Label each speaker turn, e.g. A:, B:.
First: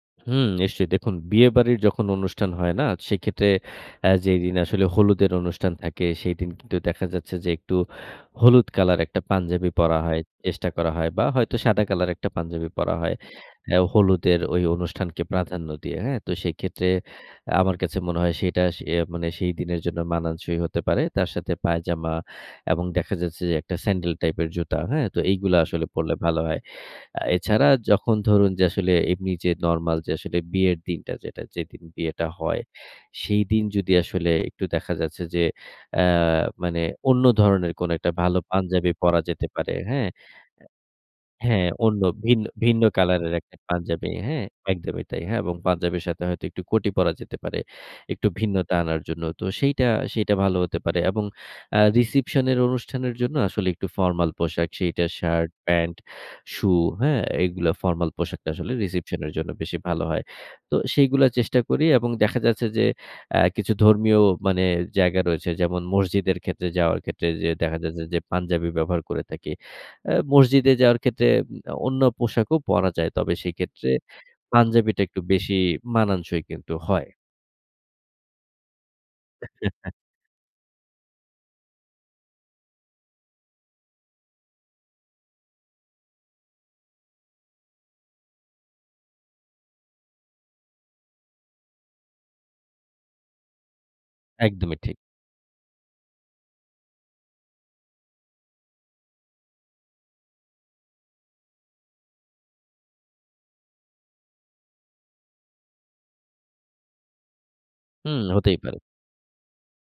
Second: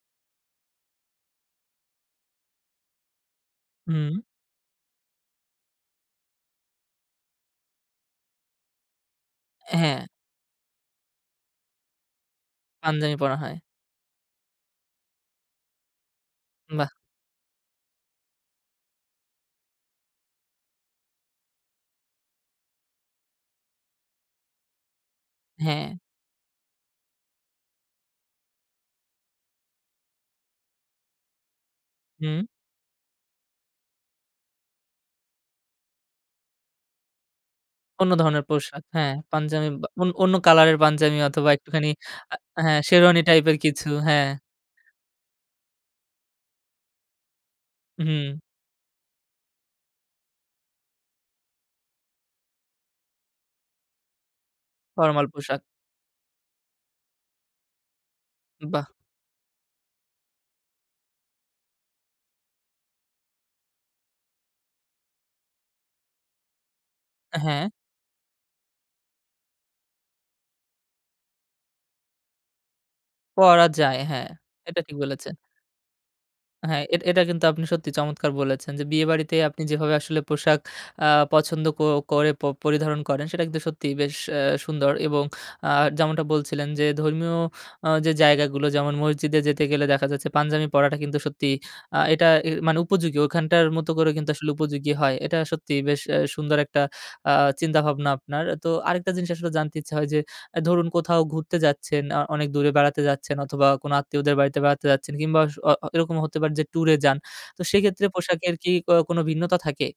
A: হুম, নিশ্চয়ই। দেখুন বিয়েবাড়ির যখন অনুষ্ঠান হয় না? সেক্ষেত্রে অ্যা
B: হুম।
A: যেদিন আসলে হলুদের অনুষ্ঠান থাকে, সেদিন কিন্তু দেখা যাচ্ছে যে, একটু হলুদ কালার একটা পাঞ্জাবি পরা
B: হ্যা।
A: হয়, চেষ্টা করা হয় বা হয়তো সাদা কালার একটা পাঞ্জাবি পরা
B: পাঞ্জামি
A: হয়।
B: পরা হয়।
A: অ্যা হলুদের অনুষ্ঠানকে প্রাধান্য দিয়ে হ্যা। তো সেক্ষেত্রে
B: বাহ!
A: আমার কাছে মনে হয় সেটা সে মানে, সেই দিনের জন্য মানানসই হতে পারে। তার সাথে পায়জামা এবং দেখা যাচ্ছে যে, একটা স্যান্ডেল টাইপের জুতা। হ্যা? তো এগুলা আসলে
B: হ্যা।
A: পড়লে ভালো হয়। অ্যা এছাড়া যখন ধরুন যে, আসলে এমনি যে নরমাল যে, আসলে বিয়ের দিনটা যেটা, যেদিন বিয়েটা
B: হুম।
A: হয়; সেইদিন যদি আসলে একটু দেখা যাচ্ছে যে, অ্যা মানে অন্য ধরনের কোনো
B: অন্য
A: একটা ভালো
B: ধরনের পোশাক,
A: পাঞ্জাবি
B: হ্যা।
A: পড়া যেতে
B: পাঞ্জাবি
A: পারে।
B: বা
A: হ্যা? এ
B: অন্য কালারের পাঞ্জাবি অথবা
A: হ্যা,
B: একটুখানি
A: অন্য,
B: আ
A: ভিন্ন,
B: হ্যা,
A: ভিন্ন কালার
B: সেরোয়ানি
A: এর
B: টাইপের
A: একটা
B: কিছু,
A: পাঞ্জাবি।
B: হ্যা।
A: হ্যা? একদমই তাই। হ্যাঁ এবং পাঞ্জাবের সাথে হয়তো একটু কটি পরা যেতে পারে, একটু
B: উহুম।
A: ভিন্নতা আনার জন্য। তো সেইটা, সেইটা ভালো হতে পারে। এবং আ রিসেপশন এর অনুষ্ঠানের জন্য আসলে একটু ফরমাল পোশাক সেইটা
B: ফরমাল
A: শার্ট,
B: পোশাক।
A: প্যান্ট, শু হ্যা? এগুলা ফরমাল পোশাকটা আসলে
B: বাহ!
A: রিসেপশন এর জন্য বেশি ভালো হয়। তো সেইগুলা চেষ্টা করি এবং দেখা যাচ্ছে যে, অ্যা কিছু ধর্মীয় মানে জায়গা রয়েছে যেমন, মসজিদের ক্ষেত্রে যাওয়ার ক্ষেত্রে যে
B: হ্যা।
A: দেখা যাচ্ছে যে, পাঞ্জাবি ব্যবহার করে থাকি। অ্যা মসজিদে যাওয়ার ক্ষেত্রে অন্য পোশাকও পরা যায়। তবে
B: পড়া
A: সেক্ষেত্রে
B: যায়। হ্যা, এটা ঠিক
A: পাঞ্জাবিটা একটু
B: বলেছেন।
A: বেশি মানাংশই কিন্তু
B: হ্যা, এটা,
A: হয়।
B: এটা কিন্তু আপনি সত্যি চমৎকার বলেছেন যে, বিয়েবাড়িতে আপনি যেভাবে আসলে পোশাক আ পছন্দ ক করে প পরিধারণ করেন, সেটা কিন্তু সত্যিই বেশ আ সুন্দর। এবং আ যেমনটা বলছিলেন যে, ধর্মীয় আ যে জায়গাগুলো যেমন, মসজিদে যেতে গেলে দেখা যাচ্ছে, পাঞ্জাবি পড়াটা কিন্তু সত্যি আ এটা এ মানে উপযোগী। ওখানটার মতো করে কিন্তু আসলে
A: একদমই
B: উপযোগী
A: ঠিক।
B: হয়। এটা সত্যিই বেশ এ সুন্দর একটা আ চিন্তা-ভাবনা আপনার। তো আরেকটা জিনিস আসলে জানতে ইচ্ছা হয় যে ধরুন, কোথাও ঘুরতে যাচ্ছেন, আ অনেক দূরে বেড়াতে যাচ্ছেন অথবা কোন আত্মীয়দের বাড়িতে বেড়াতে যাচ্ছেন কিংবা অস অ আ এরকম হতে পারে যে, টুরে যান। তো সেক্ষেত্রে
A: হুম,
B: পোশাকের
A: হতেই
B: কি
A: পারে।
B: ক কোন ভিন্নতা থাকে?